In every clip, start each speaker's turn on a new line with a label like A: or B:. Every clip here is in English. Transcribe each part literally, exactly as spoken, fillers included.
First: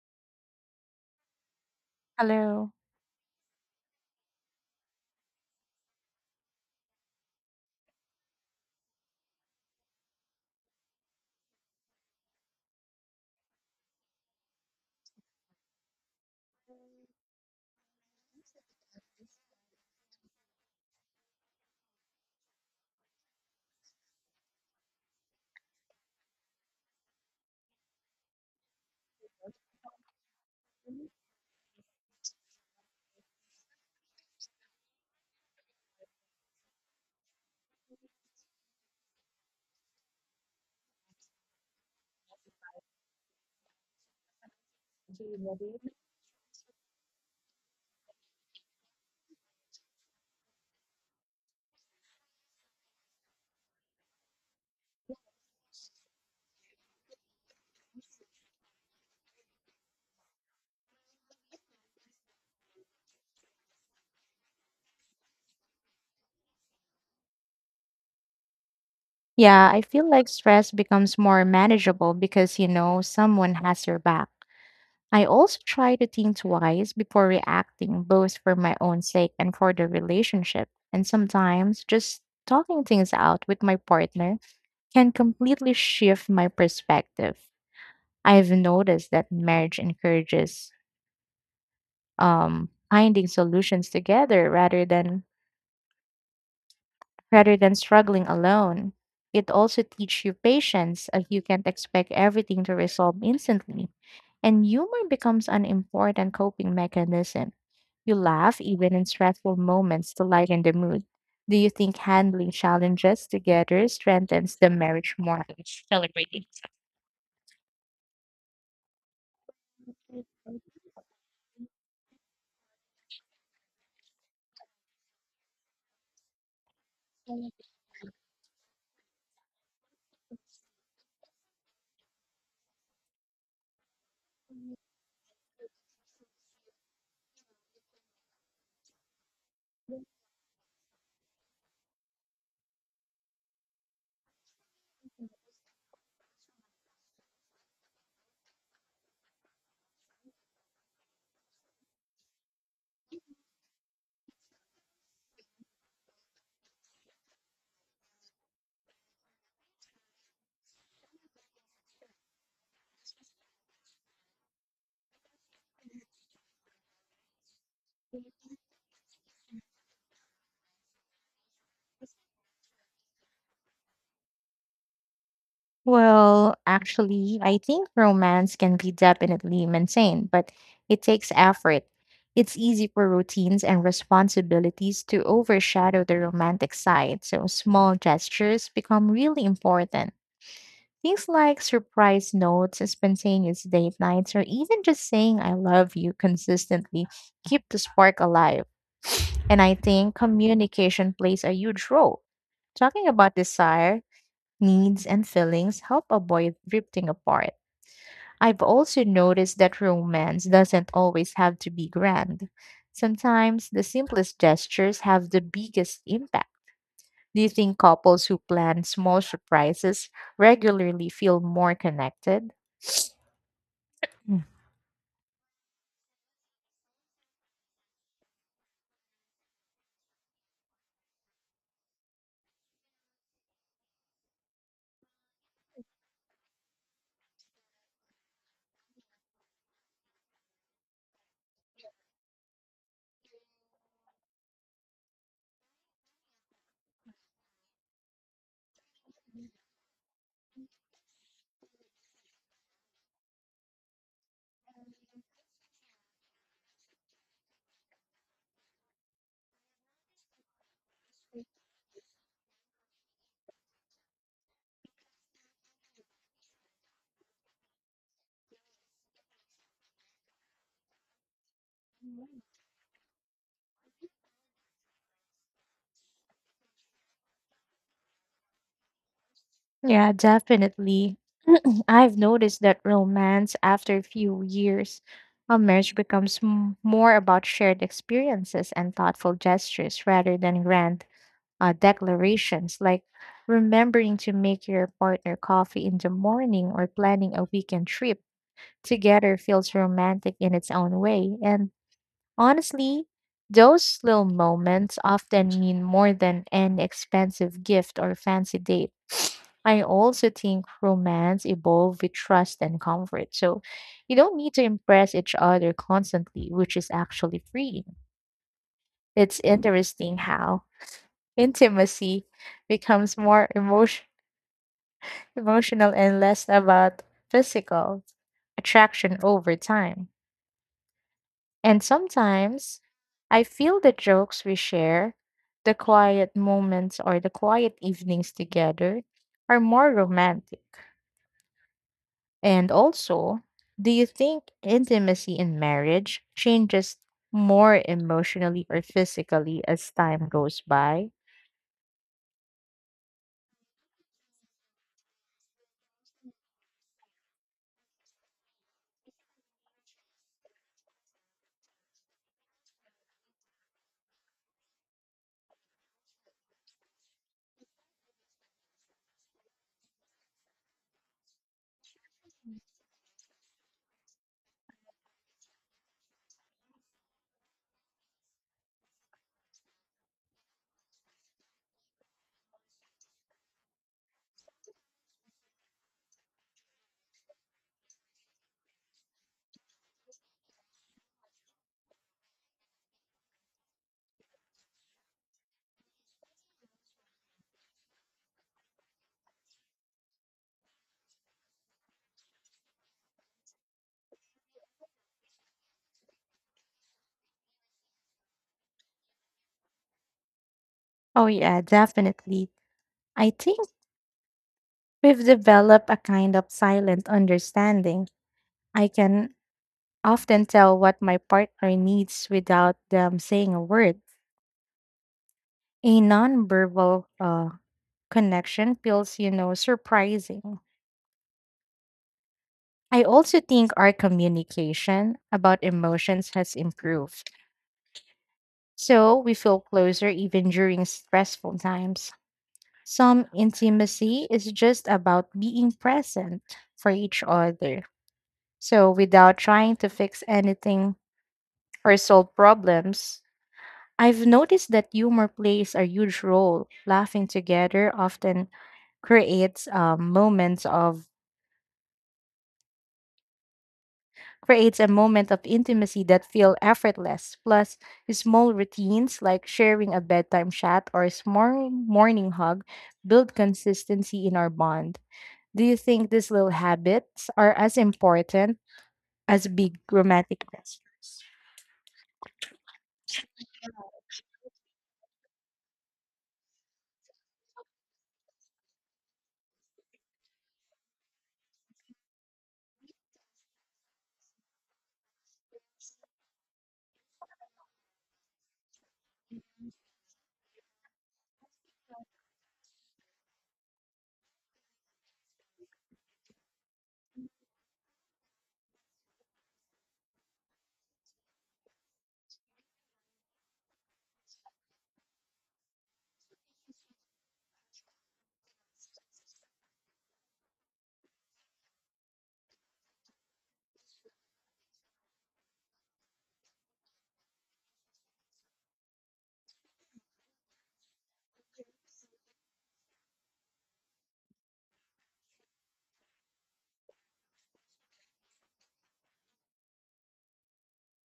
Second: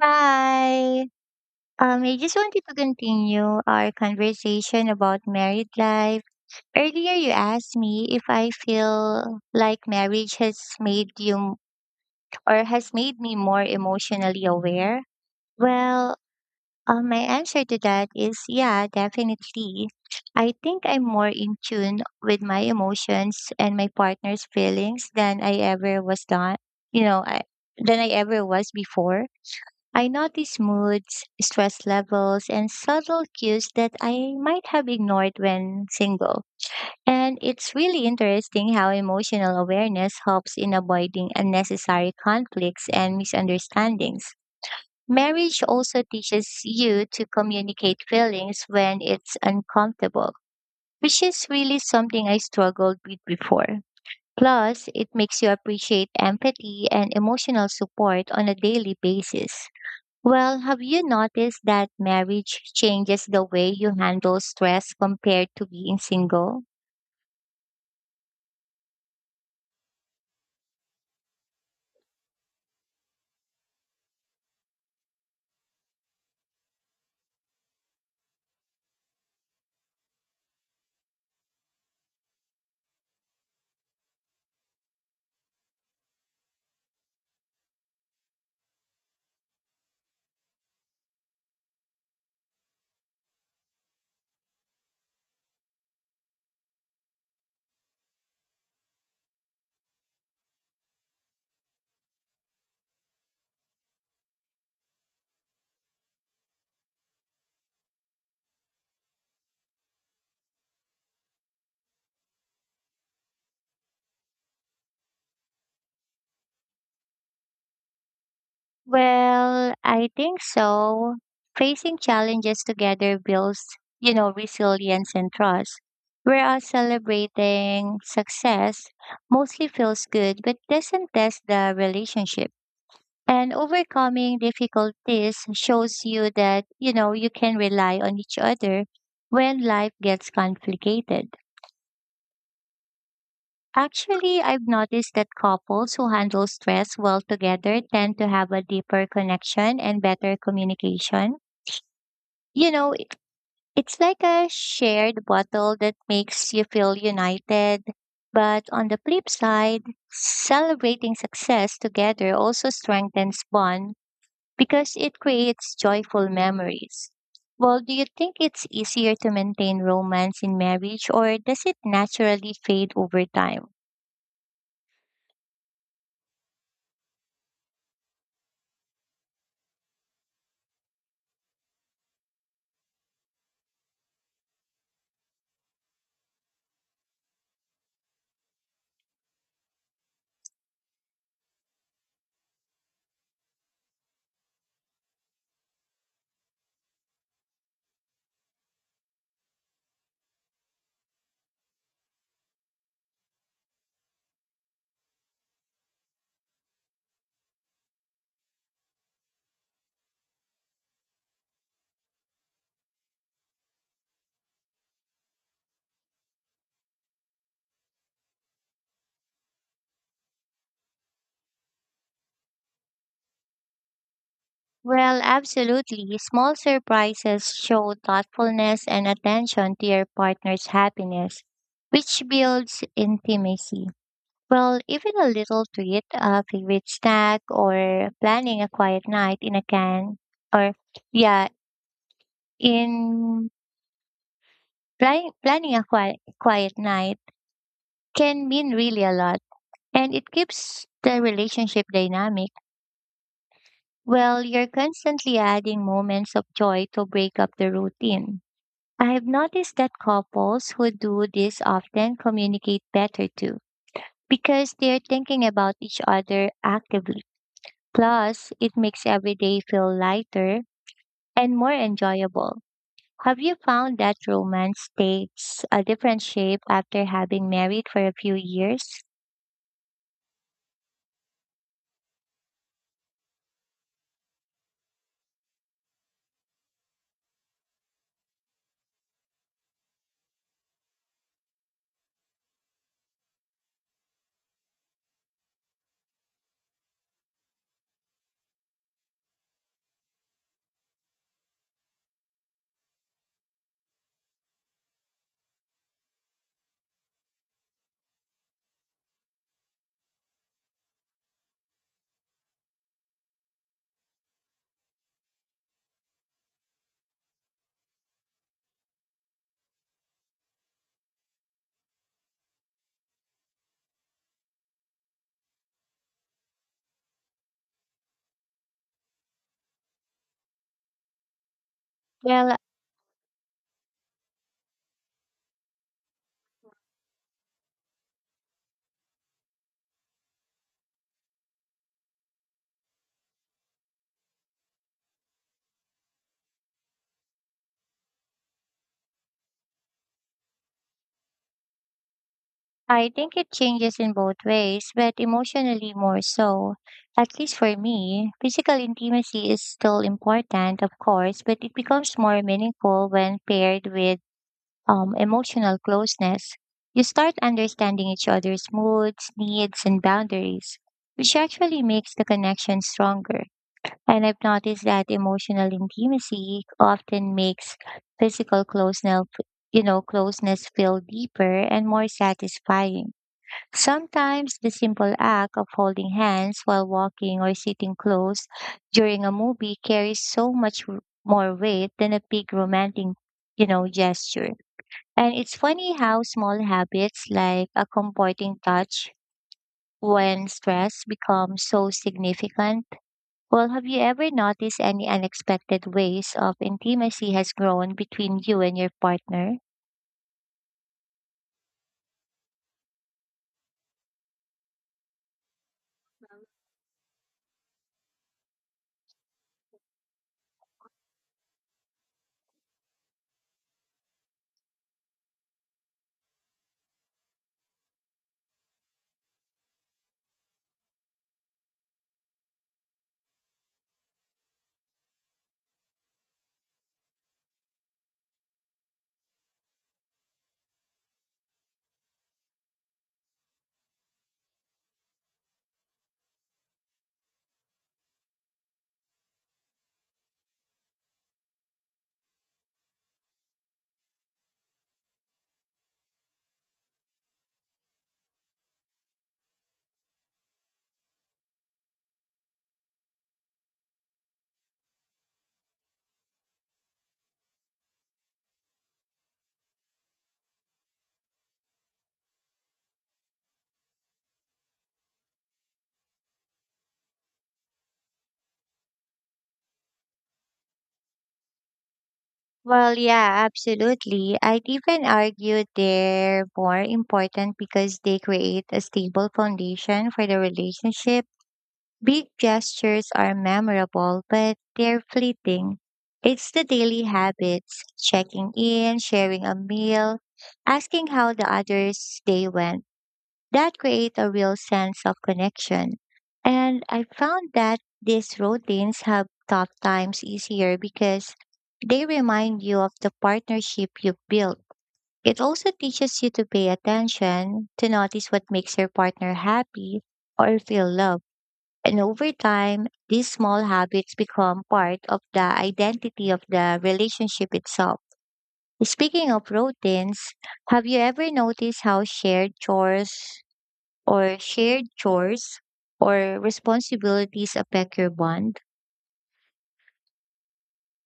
A: Hi. Um, I just wanted
B: Hello.
A: to continue our conversation about married life. Earlier, you asked me if I feel like marriage has made you or has made me more emotionally aware. Well, uh, my answer to that is yeah, definitely. I think I'm more in tune with my emotions and my partner's feelings than I ever was done, you know, I, than I ever was before. I notice moods, stress levels, and subtle cues that I might have ignored when single. And it's really interesting how emotional awareness helps in avoiding unnecessary conflicts and misunderstandings. Marriage also teaches you to communicate feelings when it's uncomfortable, which is really something I struggled with before. Plus, it makes you appreciate empathy and emotional support on a daily basis. Well, have you noticed that marriage changes the way you handle stress compared to being single?
B: Yeah, I feel like stress becomes more manageable because, you know, someone has your back. I also try to think twice before reacting, both for my own sake and for the relationship. And sometimes just talking things out with my partner can completely shift my perspective. I've noticed that marriage encourages um, finding solutions together rather than rather than struggling alone. It also teaches you patience as you can't expect everything to resolve instantly. And humor becomes an important coping mechanism. You laugh even in stressful moments to lighten the mood. Do you think handling challenges together strengthens the marriage more than celebrating?
A: Well, I think so. Facing challenges together builds, you know, resilience and trust. Whereas celebrating success mostly feels good but doesn't test the relationship. And overcoming difficulties shows you that, you know, you can rely on each other when life gets complicated. Actually, I've noticed that couples who handle stress well together tend to have a deeper connection and better communication. You know, it, it's like a shared bottle that makes you feel united. But on the flip side, celebrating success together also strengthens bond because it creates joyful memories. Well, do you think it's easier to maintain romance in marriage or does it naturally fade over time?
B: Well, actually, I think romance can be definitely maintained, but it takes effort. It's easy for routines and responsibilities to overshadow the romantic side, so small gestures become really important. Things like surprise notes, spontaneous date nights, or even just saying I love you consistently keep the spark alive. And I think communication plays a huge role. Talking about desire, needs, and feelings help avoid drifting apart. I've also noticed that romance doesn't always have to be grand. Sometimes the simplest gestures have the biggest impact. Do you think couples who plan small surprises regularly feel more connected? Mm.
A: Well, absolutely. Small surprises show thoughtfulness and attention to your partner's happiness, which builds intimacy. Well, even a little treat, a favorite snack, or planning a quiet night in a can, or yeah, in planning planning a quiet, quiet night can mean really a lot, and it keeps the relationship dynamic. Well, you're constantly adding moments of joy to break up the routine. I have noticed that couples who do this often communicate better too, because they're thinking about each other actively. Plus, it makes every day feel lighter and more enjoyable. Have you found that romance takes a different shape after having married for a few years?
B: Yeah, definitely. I've noticed that romance after a few years of marriage becomes m- more about shared experiences and thoughtful gestures rather than grand uh, declarations like remembering to make your partner coffee in the morning or planning a weekend trip together feels romantic in its own way. And honestly, those little moments often mean more than an expensive gift or fancy date. I also think romance evolves with trust and comfort. So you don't need to impress each other constantly, which is actually freeing. It's interesting how intimacy becomes more emotion- emotional and less about physical attraction over time. And
A: Well,
B: sometimes I feel the jokes we share, the quiet moments or the quiet evenings together are more romantic. And also, do you think intimacy in marriage changes more emotionally or physically as time goes by?
A: I think it changes in both ways, but emotionally more so. At least for me, physical intimacy is still important, of course, but it becomes more meaningful when paired with um, emotional closeness. You start understanding each other's moods, needs, and boundaries, which actually makes the connection stronger. And I've noticed that emotional intimacy often makes physical closeness, you know, closeness feel deeper and more satisfying. Sometimes the simple act of holding hands while walking or sitting close during a movie carries so much w- more weight than a big romantic, you know, gesture. And it's funny how small habits like a comforting touch when stress becomes so significant. Well, have you ever noticed any unexpected ways of intimacy has grown between you and your partner?
B: Oh, yeah, definitely. I think we've developed a kind of silent understanding. I can often tell what my partner needs without them saying a word. A nonverbal uh, connection feels, you know, surprising. I also think our communication about emotions has improved. So we feel closer even during stressful times. Some intimacy is just about being present for each other. So without trying to fix anything or solve problems. I've noticed that humor plays a huge role. Laughing together often creates um, moments of creates a moment of intimacy that feel effortless. Plus small routines like sharing a bedtime chat or a small morning hug build consistency in our bond. Do you think these little habits are as important as big romantic gestures?
A: Well, yeah, absolutely. I'd even argue they're more important because they create a stable foundation for the relationship. Big gestures are memorable, but they're fleeting. It's the daily habits, checking in, sharing a meal, asking how the other's day went that create a real sense of connection. And I found that these routines have tough times easier because they remind you of the partnership you've built. It also teaches you to pay attention, to notice what makes your partner happy or feel loved. And over time, these small habits become part of the identity of the relationship itself. Speaking of routines, have you ever noticed how shared chores or shared chores or responsibilities affect your bond?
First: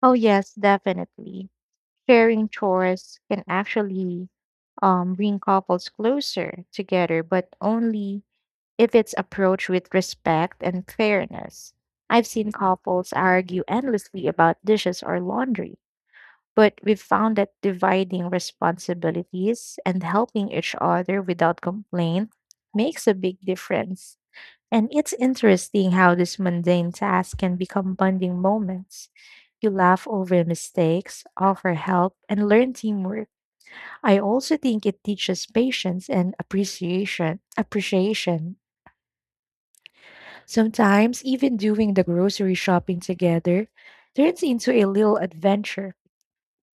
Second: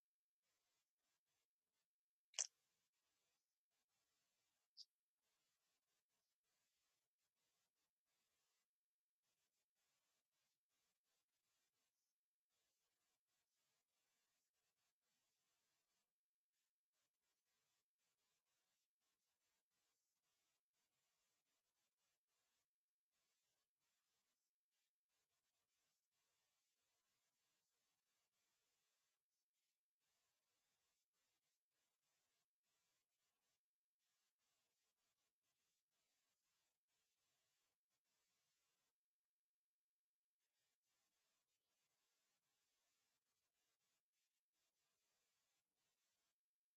B: Oh, yes, definitely. Sharing chores can actually um, bring couples closer together, but only if it's approached with respect and fairness. I've seen couples argue endlessly about dishes or laundry, but we've found that dividing responsibilities and helping each other without complaint makes a big difference. And it's interesting how these mundane tasks can become bonding moments. You laugh over mistakes, offer help, and learn teamwork. I also think it teaches patience and appreciation. Appreciation. Sometimes even doing the grocery shopping together turns into a little adventure.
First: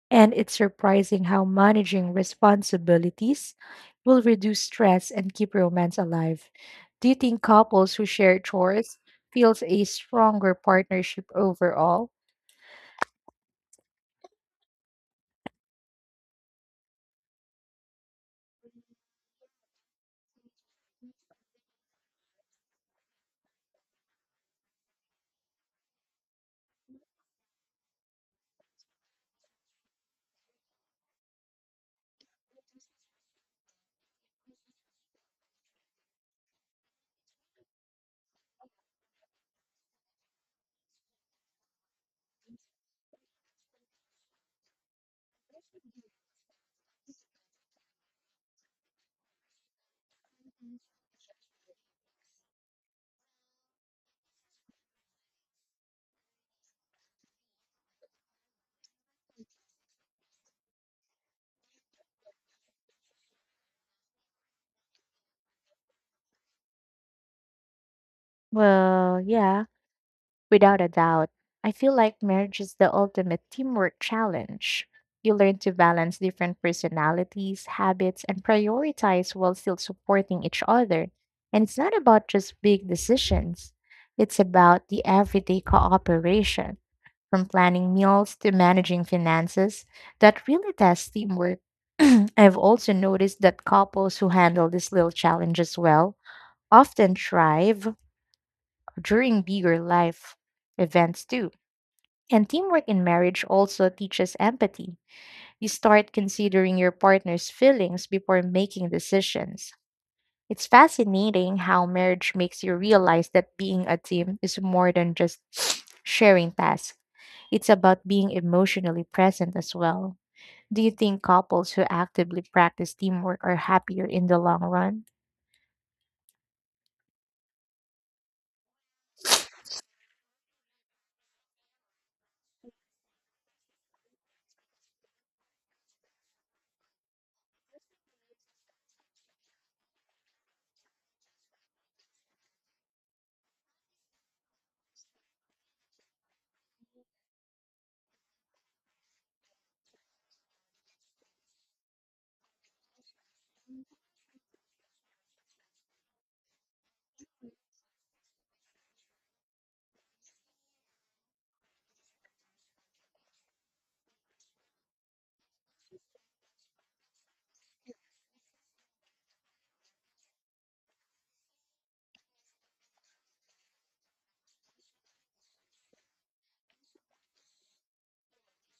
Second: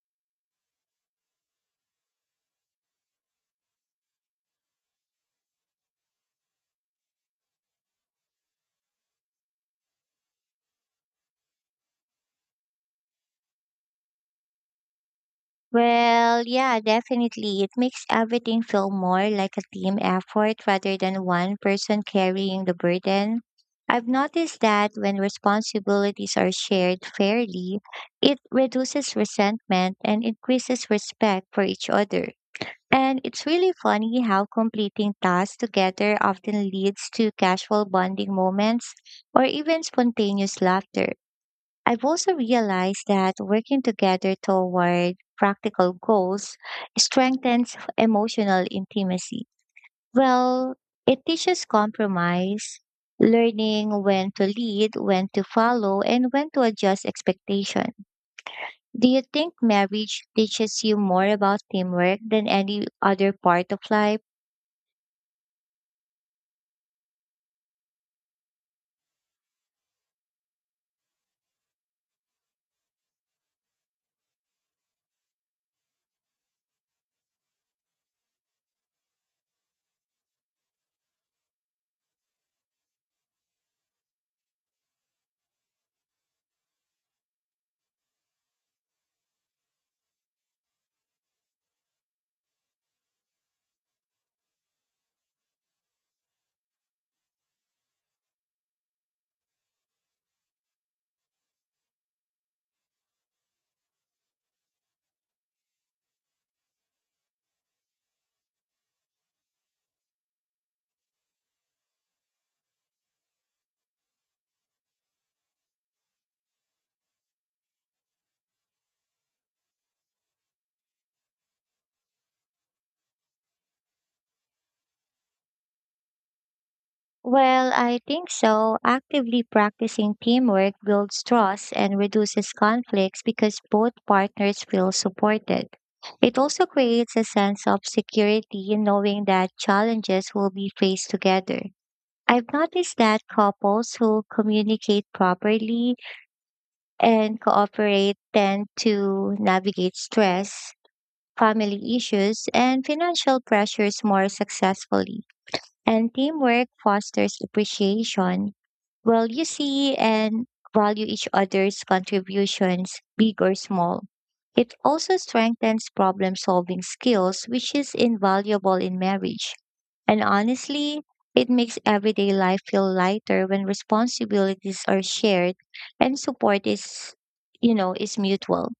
B: And it's surprising how managing responsibilities will reduce stress and keep romance alive. Do you think couples who share chores feels a stronger partnership overall?
A: Well, yeah, definitely. It makes everything feel more like a team effort rather than one person carrying the burden. I've noticed that when responsibilities are shared fairly, it reduces resentment and increases respect for each other. And it's really funny how completing tasks together often leads to casual bonding moments or even spontaneous laughter. I've also realized that working together toward practical goals strengthens emotional intimacy. Well, it teaches compromise, learning when to lead, when to follow, and when to adjust expectation. Do you think marriage teaches you more about teamwork than any other part of life?
B: Well, yeah, without a doubt, I feel like marriage is the ultimate teamwork challenge. You learn to balance different personalities, habits, and prioritize while still supporting each other. And it's not about just big decisions, it's about the everyday cooperation, from planning meals to managing finances, that really tests teamwork. I've also noticed that couples who handle these little challenges well often thrive during bigger life events too. And teamwork in marriage also teaches empathy. You start considering your partner's feelings before making decisions. It's fascinating how marriage makes you realize that being a team is more than just sharing tasks, it's about being emotionally present as well. Do you think couples who actively practice teamwork are happier in the long run?
A: Well, I think so. Actively practicing teamwork builds trust and reduces conflicts because both partners feel supported. It also creates a sense of security in knowing that challenges will be faced together. I've noticed that couples who communicate properly and cooperate tend to navigate stress, family issues, and financial pressures more successfully. And teamwork fosters appreciation well, you see and value each other's contributions, big or small. It also strengthens problem solving skills, which is invaluable in marriage. And honestly, it makes everyday life feel lighter when responsibilities are shared and support is, you know, is mutual.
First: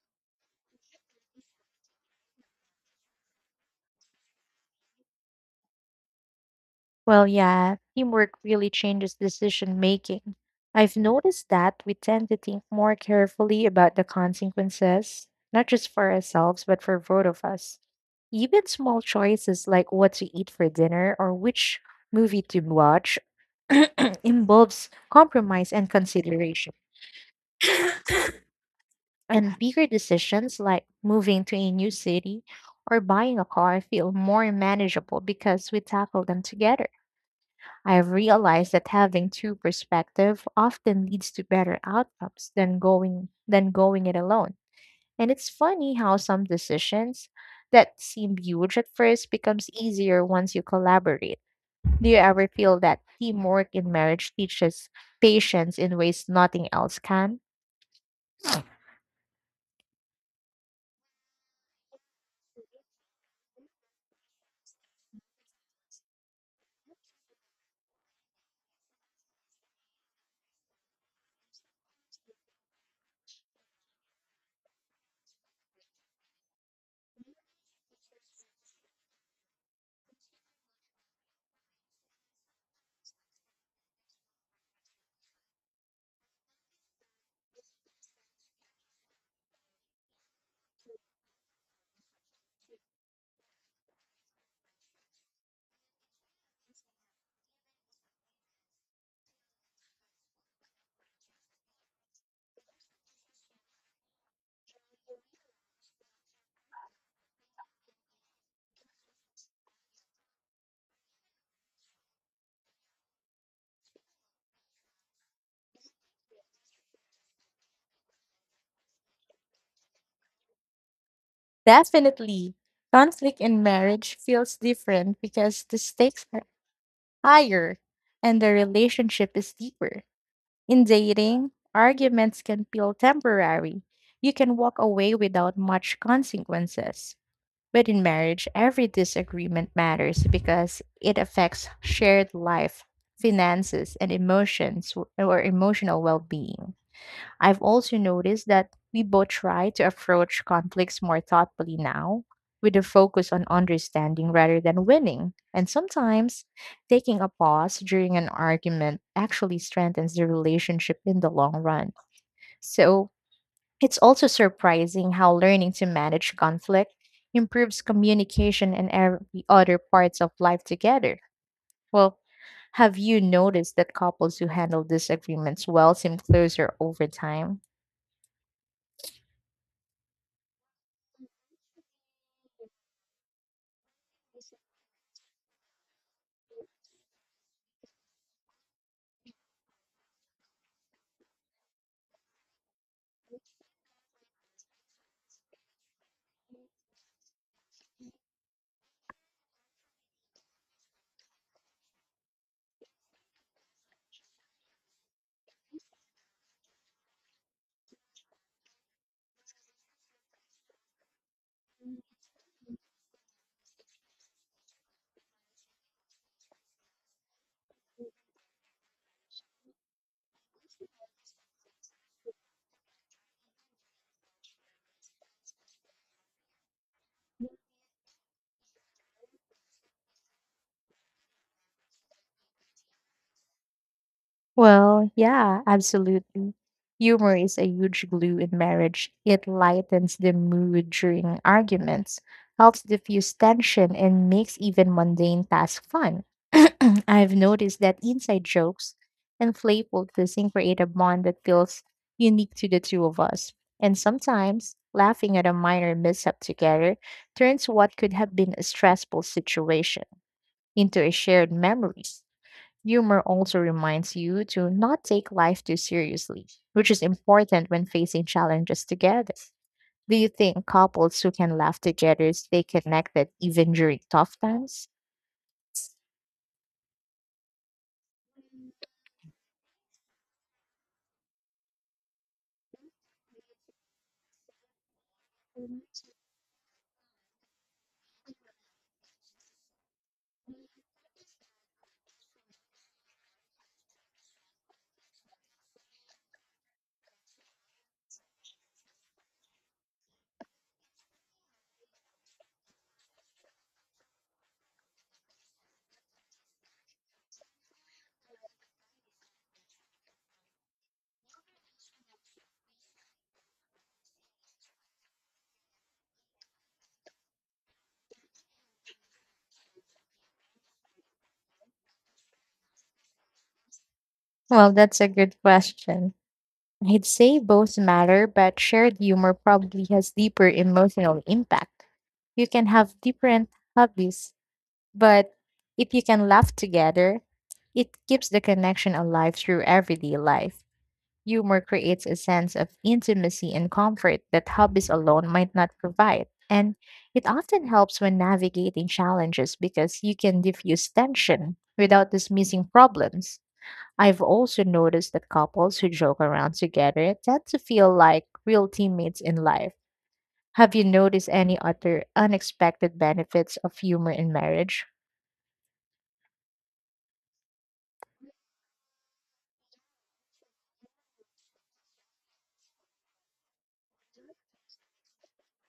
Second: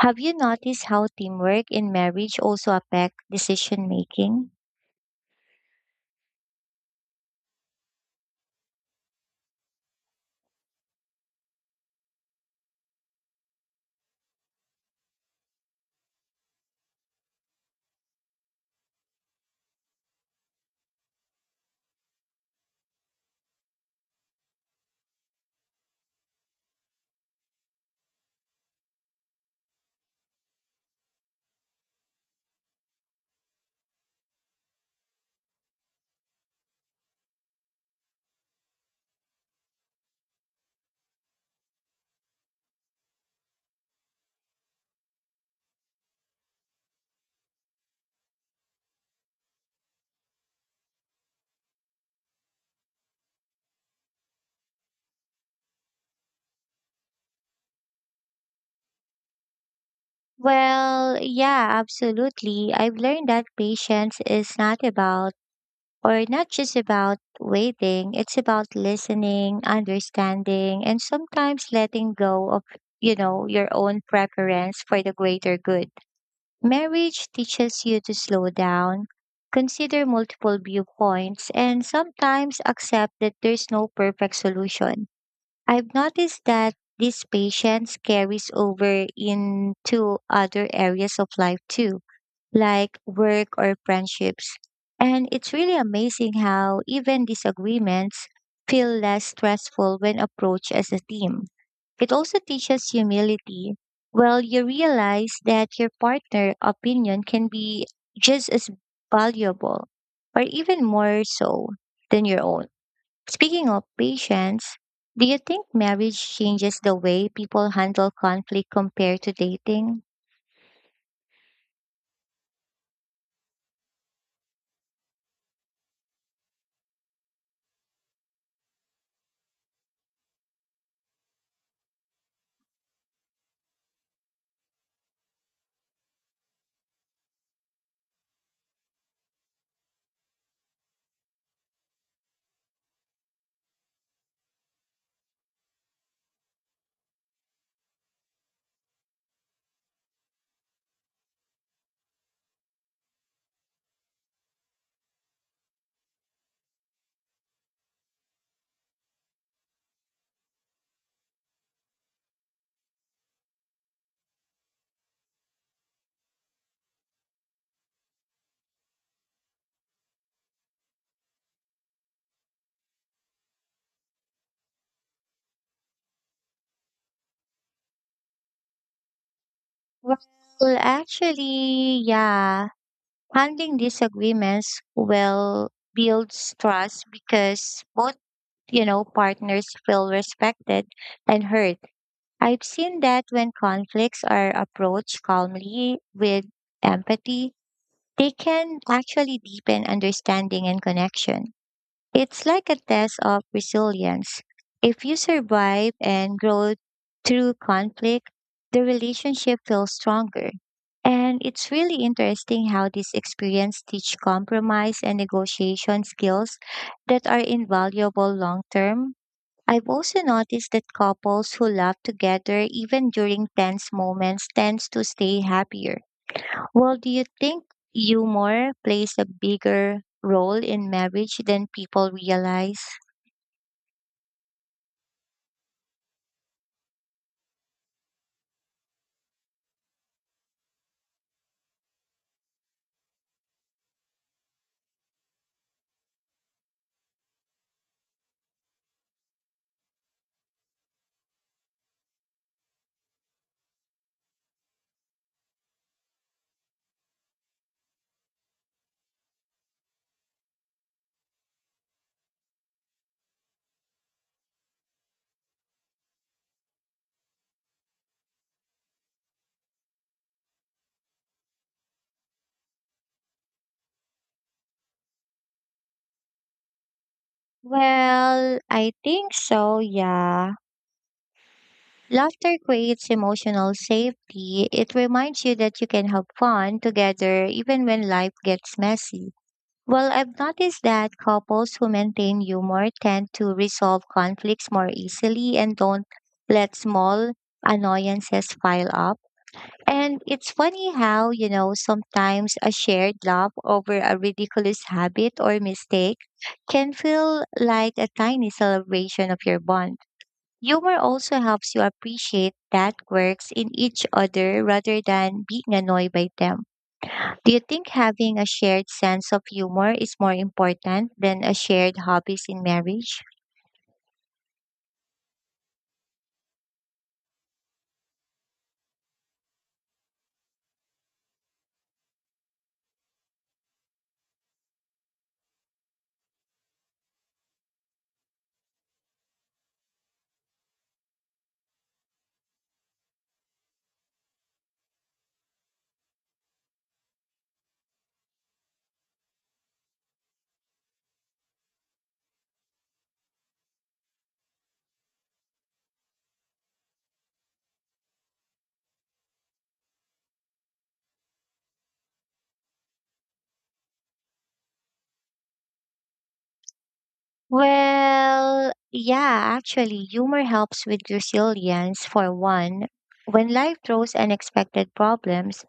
A: Have you noticed how teamwork in marriage also affect decision making?
B: Well, yeah, teamwork really changes decision making. I've noticed that we tend to think more carefully about the consequences, not just for ourselves, but for both of us. Even small choices like what to eat for dinner or which movie to watch involves compromise and consideration. And bigger decisions like moving to a new city or buying a car feel more manageable because we tackle them together. I've realized that having two perspectives often leads to better outcomes than going than going it alone. And it's funny how some decisions that seem huge at first becomes easier once you collaborate. Do you ever feel that teamwork in marriage teaches patience in ways nothing else can?
A: Well, yeah, absolutely. I've learned that patience is not about or not just about waiting, it's about listening, understanding, and sometimes letting go of, you know, your own preference for the greater good. Marriage teaches you to slow down, consider multiple viewpoints, and sometimes accept that there's no perfect solution. I've noticed that this patience carries over into other areas of life too, like work or friendships. And it's really amazing how even disagreements feel less stressful when approached as a team. It also teaches humility. Well, you realize that your partner opinion can be just as valuable or even more so than your own. Speaking of patience, do you think marriage changes the way people handle conflict compared to dating?
B: Definitely. Conflict in marriage feels different because the stakes are higher and the relationship is deeper. In dating, arguments can feel temporary. You can walk away without much consequences. But in marriage, every disagreement matters because it affects shared life, finances, and emotions w- or emotional well being. I've also noticed that we both try to approach conflicts more thoughtfully now, with a focus on understanding rather than winning. And sometimes taking a pause during an argument actually strengthens the relationship in the long run. So it's also surprising how learning to manage conflict improves communication and every other parts of life together. Well, have you noticed that couples who handle disagreements well seem closer over time?
A: Well, actually, yeah. Handling disagreements will builds trust because both, you know, partners feel respected and heard. I've seen that when conflicts are approached calmly with empathy, they can actually deepen understanding and connection. It's like a test of resilience. If you survive and grow through conflict, the relationship feels stronger. And it's really interesting how this experience teach compromise and negotiation skills that are invaluable long term. I've also noticed that couples who love together even during tense moments tends to stay happier. Well, do you think humor plays a bigger role in marriage than people realize?
B: Well, yeah, absolutely. Humor is a huge glue in marriage. It lightens the mood during arguments, helps diffuse tension, and makes even mundane tasks fun. I've noticed that inside jokes and playful teasing create a bond that feels unique to the two of us. And sometimes, laughing at a minor mishap together turns what could have been a stressful situation into a shared memory. Humor also reminds you to not take life too seriously, which is important when facing challenges together. Do you think couples who can laugh together stay connected even during tough times?
A: Well, I think so, yeah. Laughter creates emotional safety. It reminds you that you can have fun together even when life gets messy. Well, I've noticed that couples who maintain humor tend to resolve conflicts more easily and don't let small annoyances pile up. And it's funny how, you know, sometimes a shared laugh over a ridiculous habit or mistake can feel like a tiny celebration of your bond. Humor also helps you appreciate that quirks in each other rather than being annoyed by them. Do you think having a shared sense of humor is more important than a shared hobbies in marriage?
B: Well, that's a good question. I'd say both matter, but shared humor probably has deeper emotional impact. You can have different hobbies, but if you can laugh together, it keeps the connection alive through everyday life. Humor creates a sense of intimacy and comfort that hobbies alone might not provide. And it often helps when navigating challenges because you can diffuse tension without dismissing problems. I've also noticed that couples who joke around together tend to feel like real teammates in life. Have you noticed any other unexpected benefits of humor in marriage?
A: Well, yeah, actually, humor helps with resilience for one. When life throws unexpected problems,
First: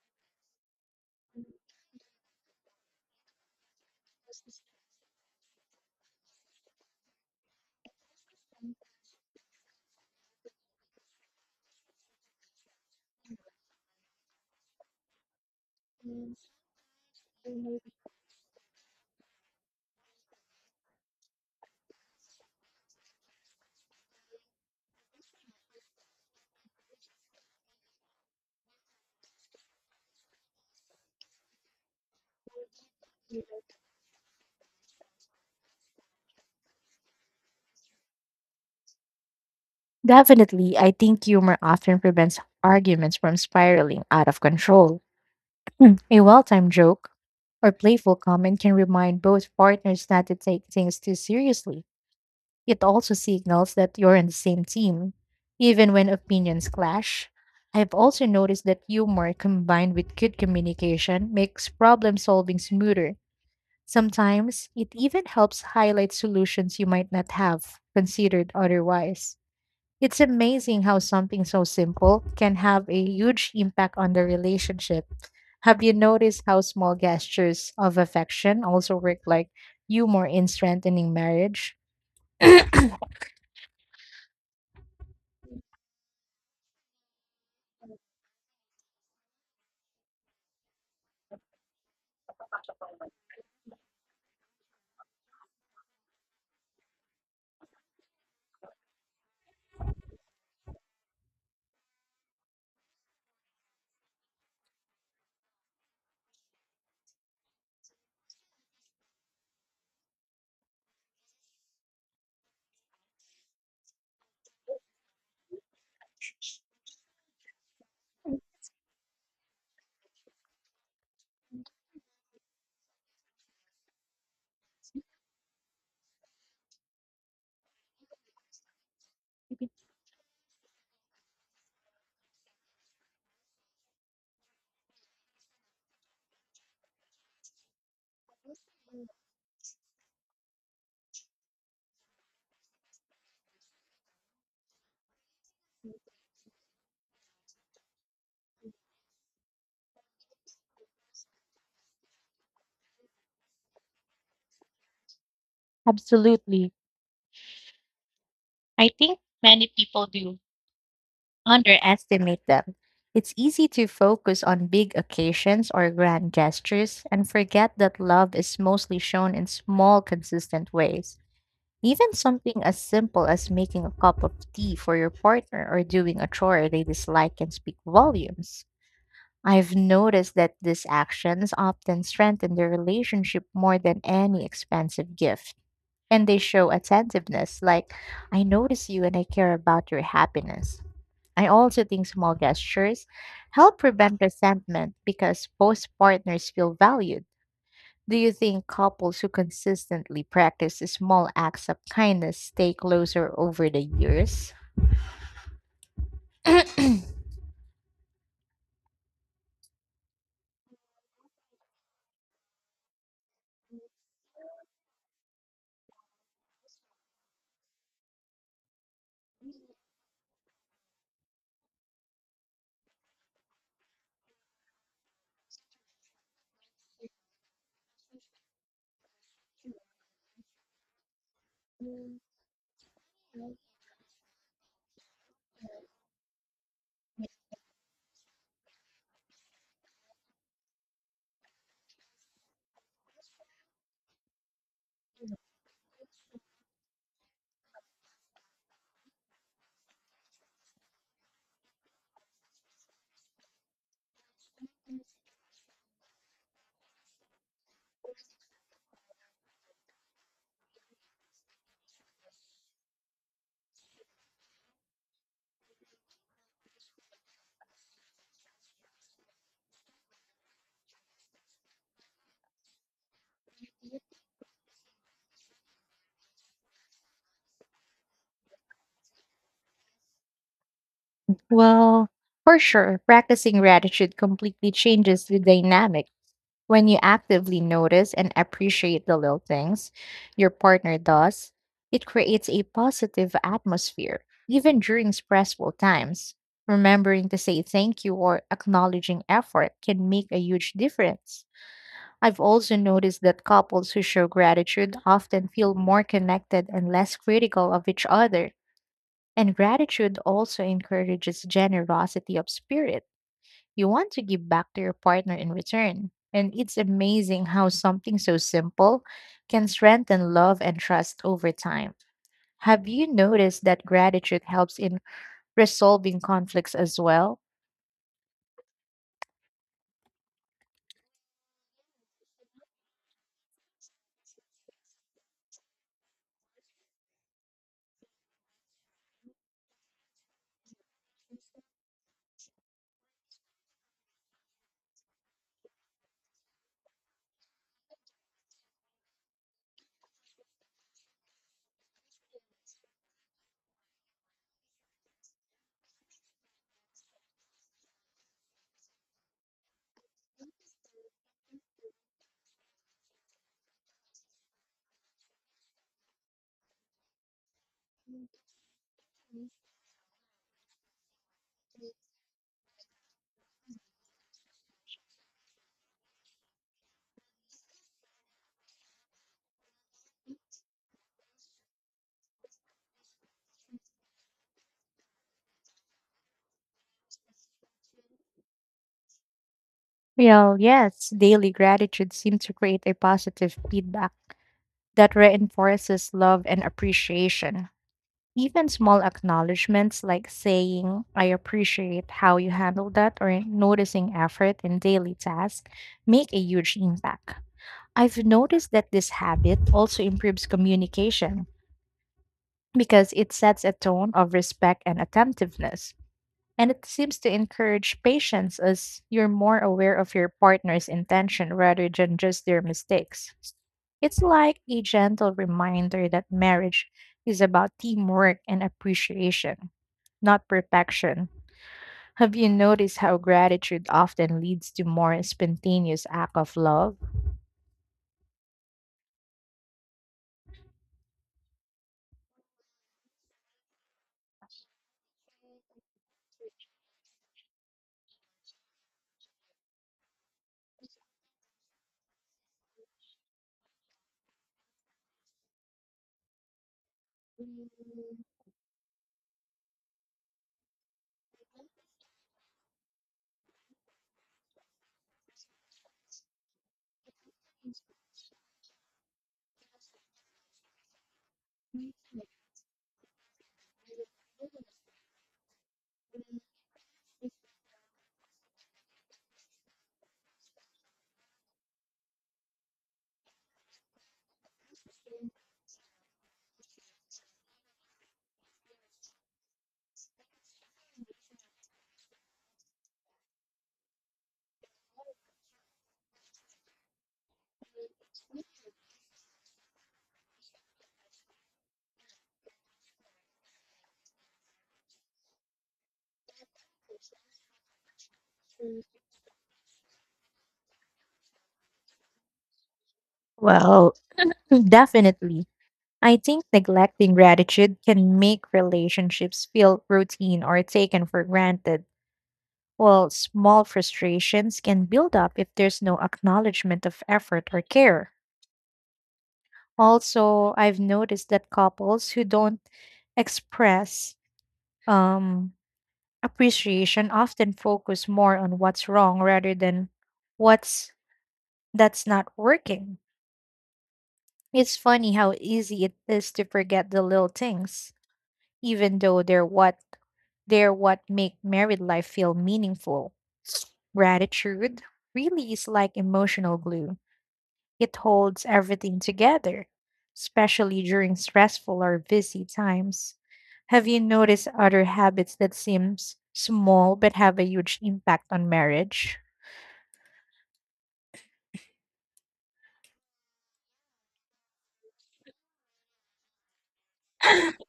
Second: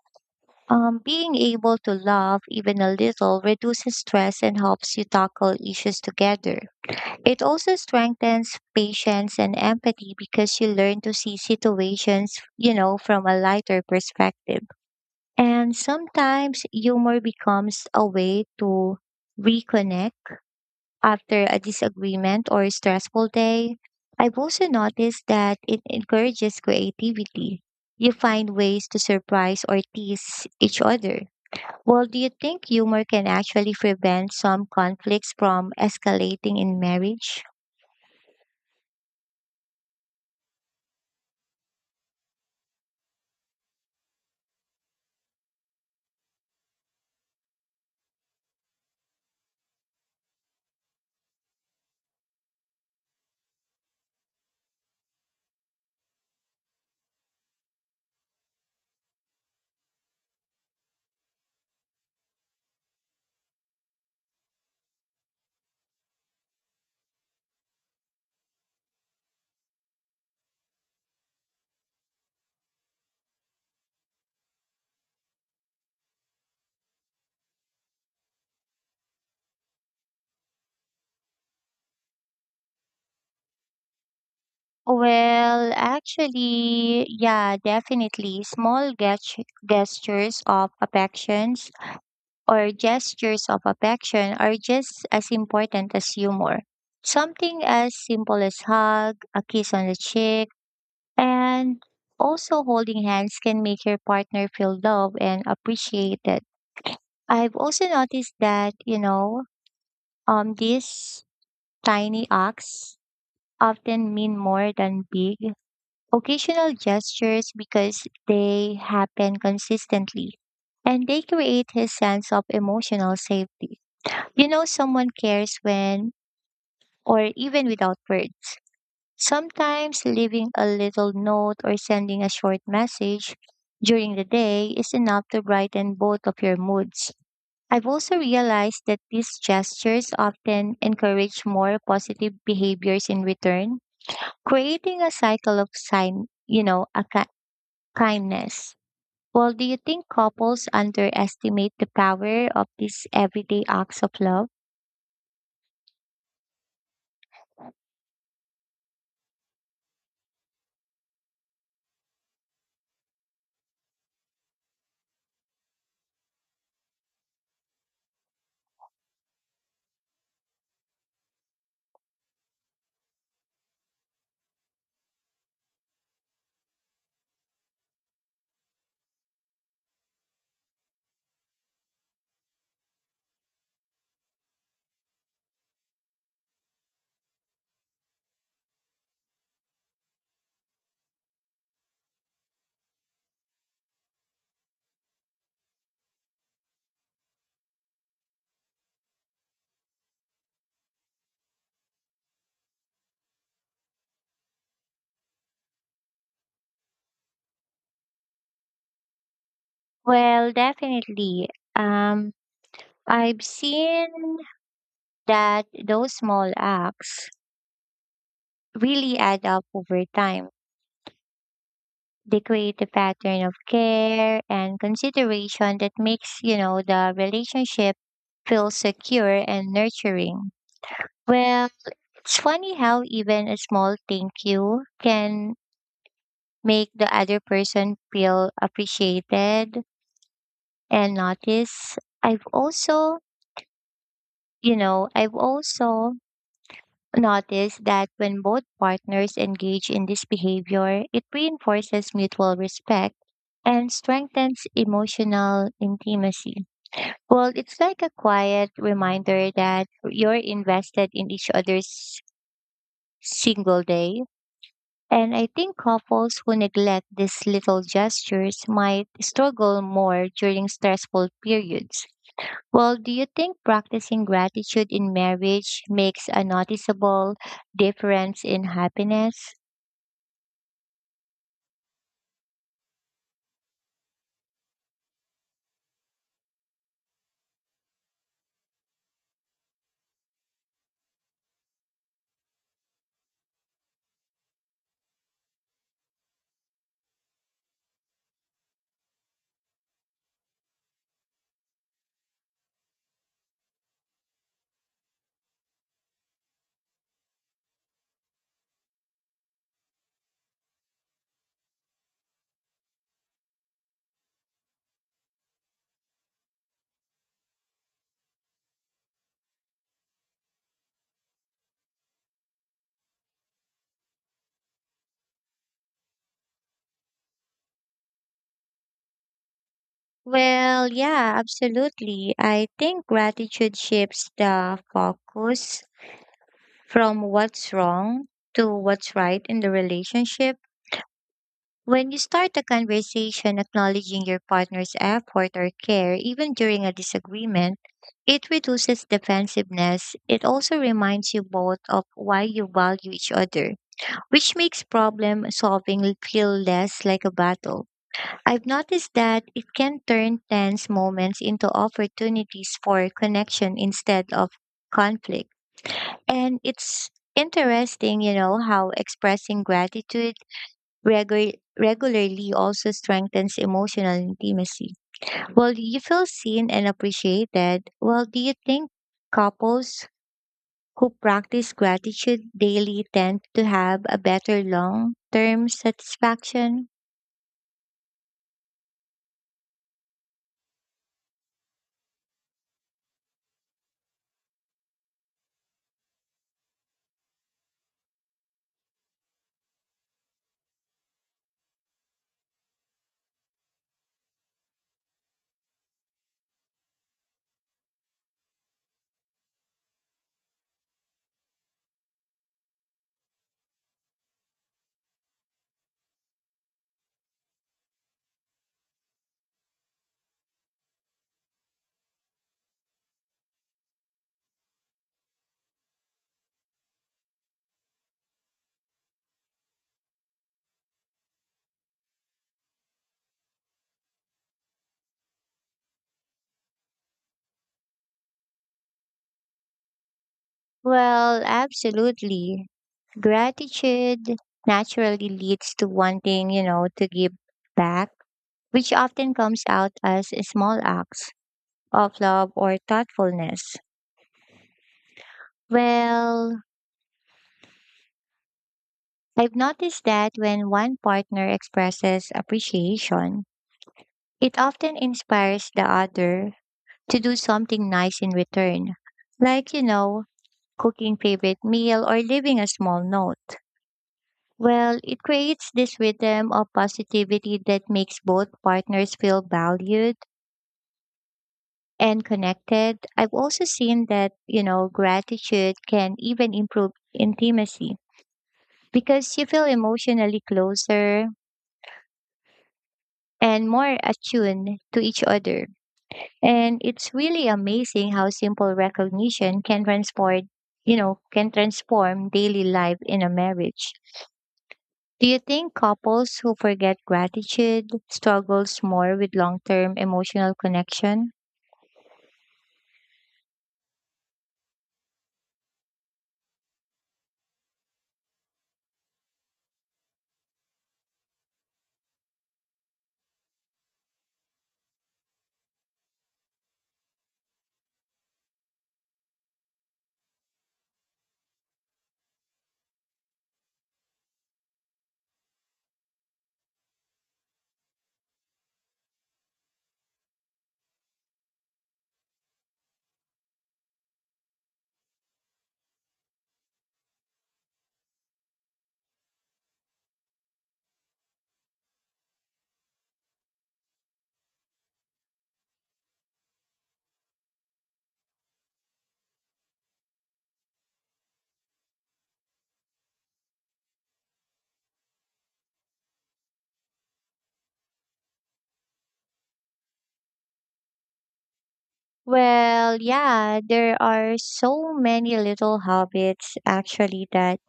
A: Um, being able to laugh even a little reduces stress and helps you tackle issues together. It also strengthens patience and empathy because you learn to see situations, you know, from a lighter perspective. And sometimes humor becomes a way to reconnect after a disagreement or a stressful day. I've also noticed that it encourages creativity. You find ways to surprise or tease each other well, do you think humor can actually prevent some conflicts from escalating in marriage?
B: Definitely, I think humor often prevents arguments from spiraling out of control. Hmm, A well timed joke or playful comment can remind both partners not to take things too seriously. It also signals that you're on the same team, even when opinions clash. I've also noticed that humor combined with good communication makes problem solving smoother. Sometimes it even helps highlight solutions you might not have considered otherwise. It's amazing how something so simple can have a huge impact on the relationship. Have you noticed how small gestures of affection also work like humor in strengthening marriage?
A: Well, actually, yeah, definitely. Small gest- gestures of affections or gestures of affection are just as important as humor. Something as simple as hug, a kiss on the cheek, and also holding hands can make your partner feel loved and appreciated. I've also noticed that, you know, Um, these tiny acts often mean more than big occasional gestures because they happen consistently and they create his sense of emotional safety. You know, someone cares when or even without words. Sometimes leaving a little note or sending a short message during the day is enough to brighten both of your moods. I've also realized that these gestures often encourage more positive behaviors in return, creating a cycle of sign, you know, a ki- kindness. Well, do you think couples underestimate the power of these everyday acts of love?
B: Absolutely. I think many people do underestimate them. It's easy to focus on big occasions or grand gestures and forget that love is mostly shown in small, consistent ways. Even something as simple as making a cup of tea for your partner or doing a chore they dislike can speak volumes. I've noticed that these actions often strengthen the relationship more than any expensive gift. And they show attentiveness, like, I notice you and I care about your happiness. I also think small gestures help prevent resentment because both partners feel valued. Do you think couples who consistently practice small acts of kindness stay closer over the years?
A: Well, definitely. Um, I've seen that those small acts really add up over time. They create a pattern of care and consideration that makes, you know, the relationship feel secure and nurturing. Well, it's funny how even a small thank you can make the other person feel appreciated and noticed. I've also, you know, I've also notice that when both partners engage in this behavior, it reinforces mutual respect and strengthens emotional intimacy. Well, it's like a quiet reminder that you're invested in each other's single day. And I think couples who neglect these little gestures might struggle more during stressful periods. Well, do you think practicing gratitude in marriage makes a noticeable difference in happiness?
B: Well, for sure, practicing gratitude completely changes the dynamic. When you actively notice and appreciate the little things your partner does, it creates a positive atmosphere, even during stressful times. Remembering to say thank you or acknowledging effort can make a huge difference. I've also noticed that couples who show gratitude often feel more connected and less critical of each other. And gratitude also encourages generosity of spirit. You want to give back to your partner in return. And it's amazing how something so simple can strengthen love and trust over time. Have you noticed that gratitude helps in resolving conflicts as well?
A: Well, yeah, absolutely. I think gratitude shifts the focus from what's wrong to what's right in the relationship. When you start a conversation acknowledging your partner's effort or care, even during a disagreement, it reduces defensiveness. It also reminds you both of why you value each other, which makes problem solving feel less like a battle. I've noticed that it can turn tense moments into opportunities for connection instead of conflict. And it's interesting, you know, how expressing gratitude regu- regularly also strengthens emotional intimacy. Well, do you feel seen and appreciated? Well, do you think couples who practice gratitude daily tend to have a better long term satisfaction?
B: Well, yes, daily gratitude seems to create a positive feedback that reinforces love and appreciation. Even small acknowledgments like saying, I appreciate how you handled that, or noticing effort in daily tasks make a huge impact. I've noticed that this habit also improves communication because it sets a tone of respect and attentiveness. And it seems to encourage patience as you're more aware of your partner's intention rather than just their mistakes. It's like a gentle reminder that marriage is about teamwork and appreciation, not perfection. Have you noticed how gratitude often leads to more spontaneous act of love?
A: Well, absolutely. Gratitude naturally leads to wanting, you know, to give back, which often comes out as small acts of love or thoughtfulness. Well, I've noticed that when one partner expresses appreciation, it often inspires the other to do something nice in return. Like, you know, cooking favorite meal, or leaving a small note. Well, it creates this rhythm of positivity that makes both partners feel valued and connected. I've also seen that, you know, gratitude can even improve intimacy because you feel emotionally closer and more attuned to each other. And it's really amazing how simple recognition can transport, you know, can transform daily life in a marriage. Do you think couples who forget gratitude struggles more with long-term emotional connection?
B: Well, definitely. I think neglecting gratitude can make relationships feel routine or taken for granted, while small frustrations can build up if there's no acknowledgement of effort or care. Also, I've noticed that couples who don't express um, appreciation often focus more on what's wrong rather than what's that's not working. It's funny how easy it is to forget the little things, even though they're what they're what make married life feel meaningful. Gratitude really is like emotional glue. It holds everything together, especially during stressful or busy times. Have you noticed other habits that seems small but have a huge impact on marriage?
A: Well, yeah, there are so many little habits actually that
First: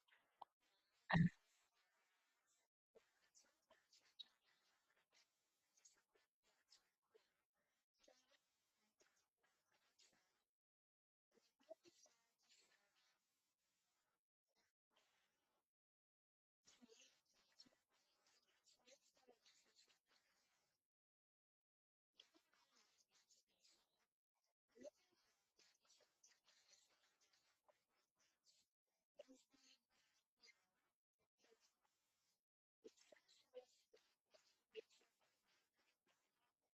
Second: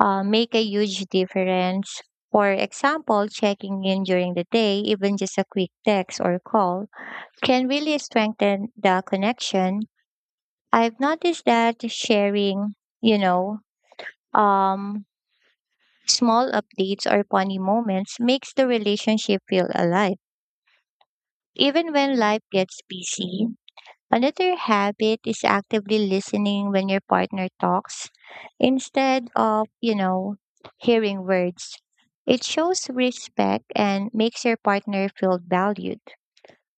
A: uh, make a huge difference. For example, checking in during the day, even just a quick text or call, can really strengthen the connection. I've noticed that sharing, you know, um, small updates or funny moments makes the relationship feel alive. Even when life gets busy, another habit is actively listening when your partner talks instead of, you know, hearing words. It shows respect and makes your partner feel valued.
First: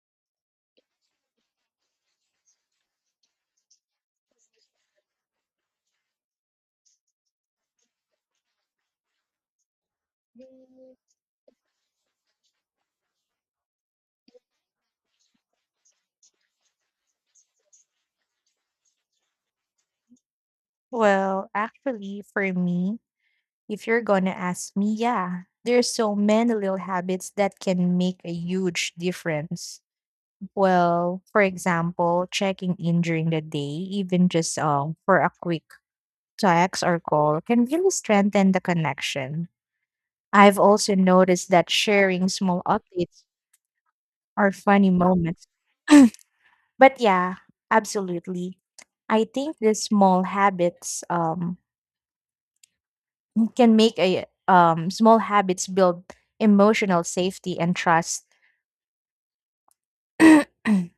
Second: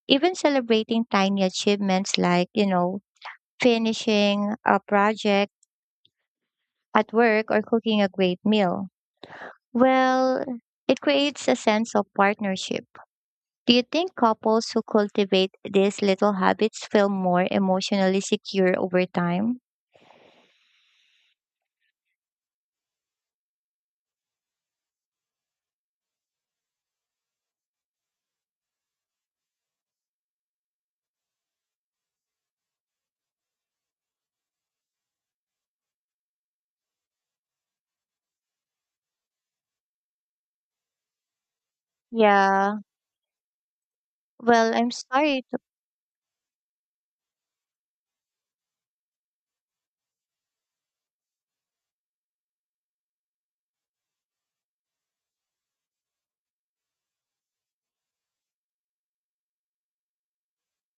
A: Even celebrating tiny achievements like, you know, finishing a project at work or cooking a great meal. Well, it creates a sense of partnership. Do you think couples who cultivate these little habits feel more emotionally secure over time?
B: Well, actually, for me, if you're gonna ask me, yeah, there's so many little habits that can make a huge difference. Well, for example, checking in during the day, even just um, for a quick text or call, can really strengthen the connection. I've also noticed that sharing small
A: Yeah.
B: updates or
A: Well, I'm
B: funny
A: sorry
B: moments.
A: to
B: But yeah, absolutely. I think these small habits um, can make a um, small habits build emotional safety and trust.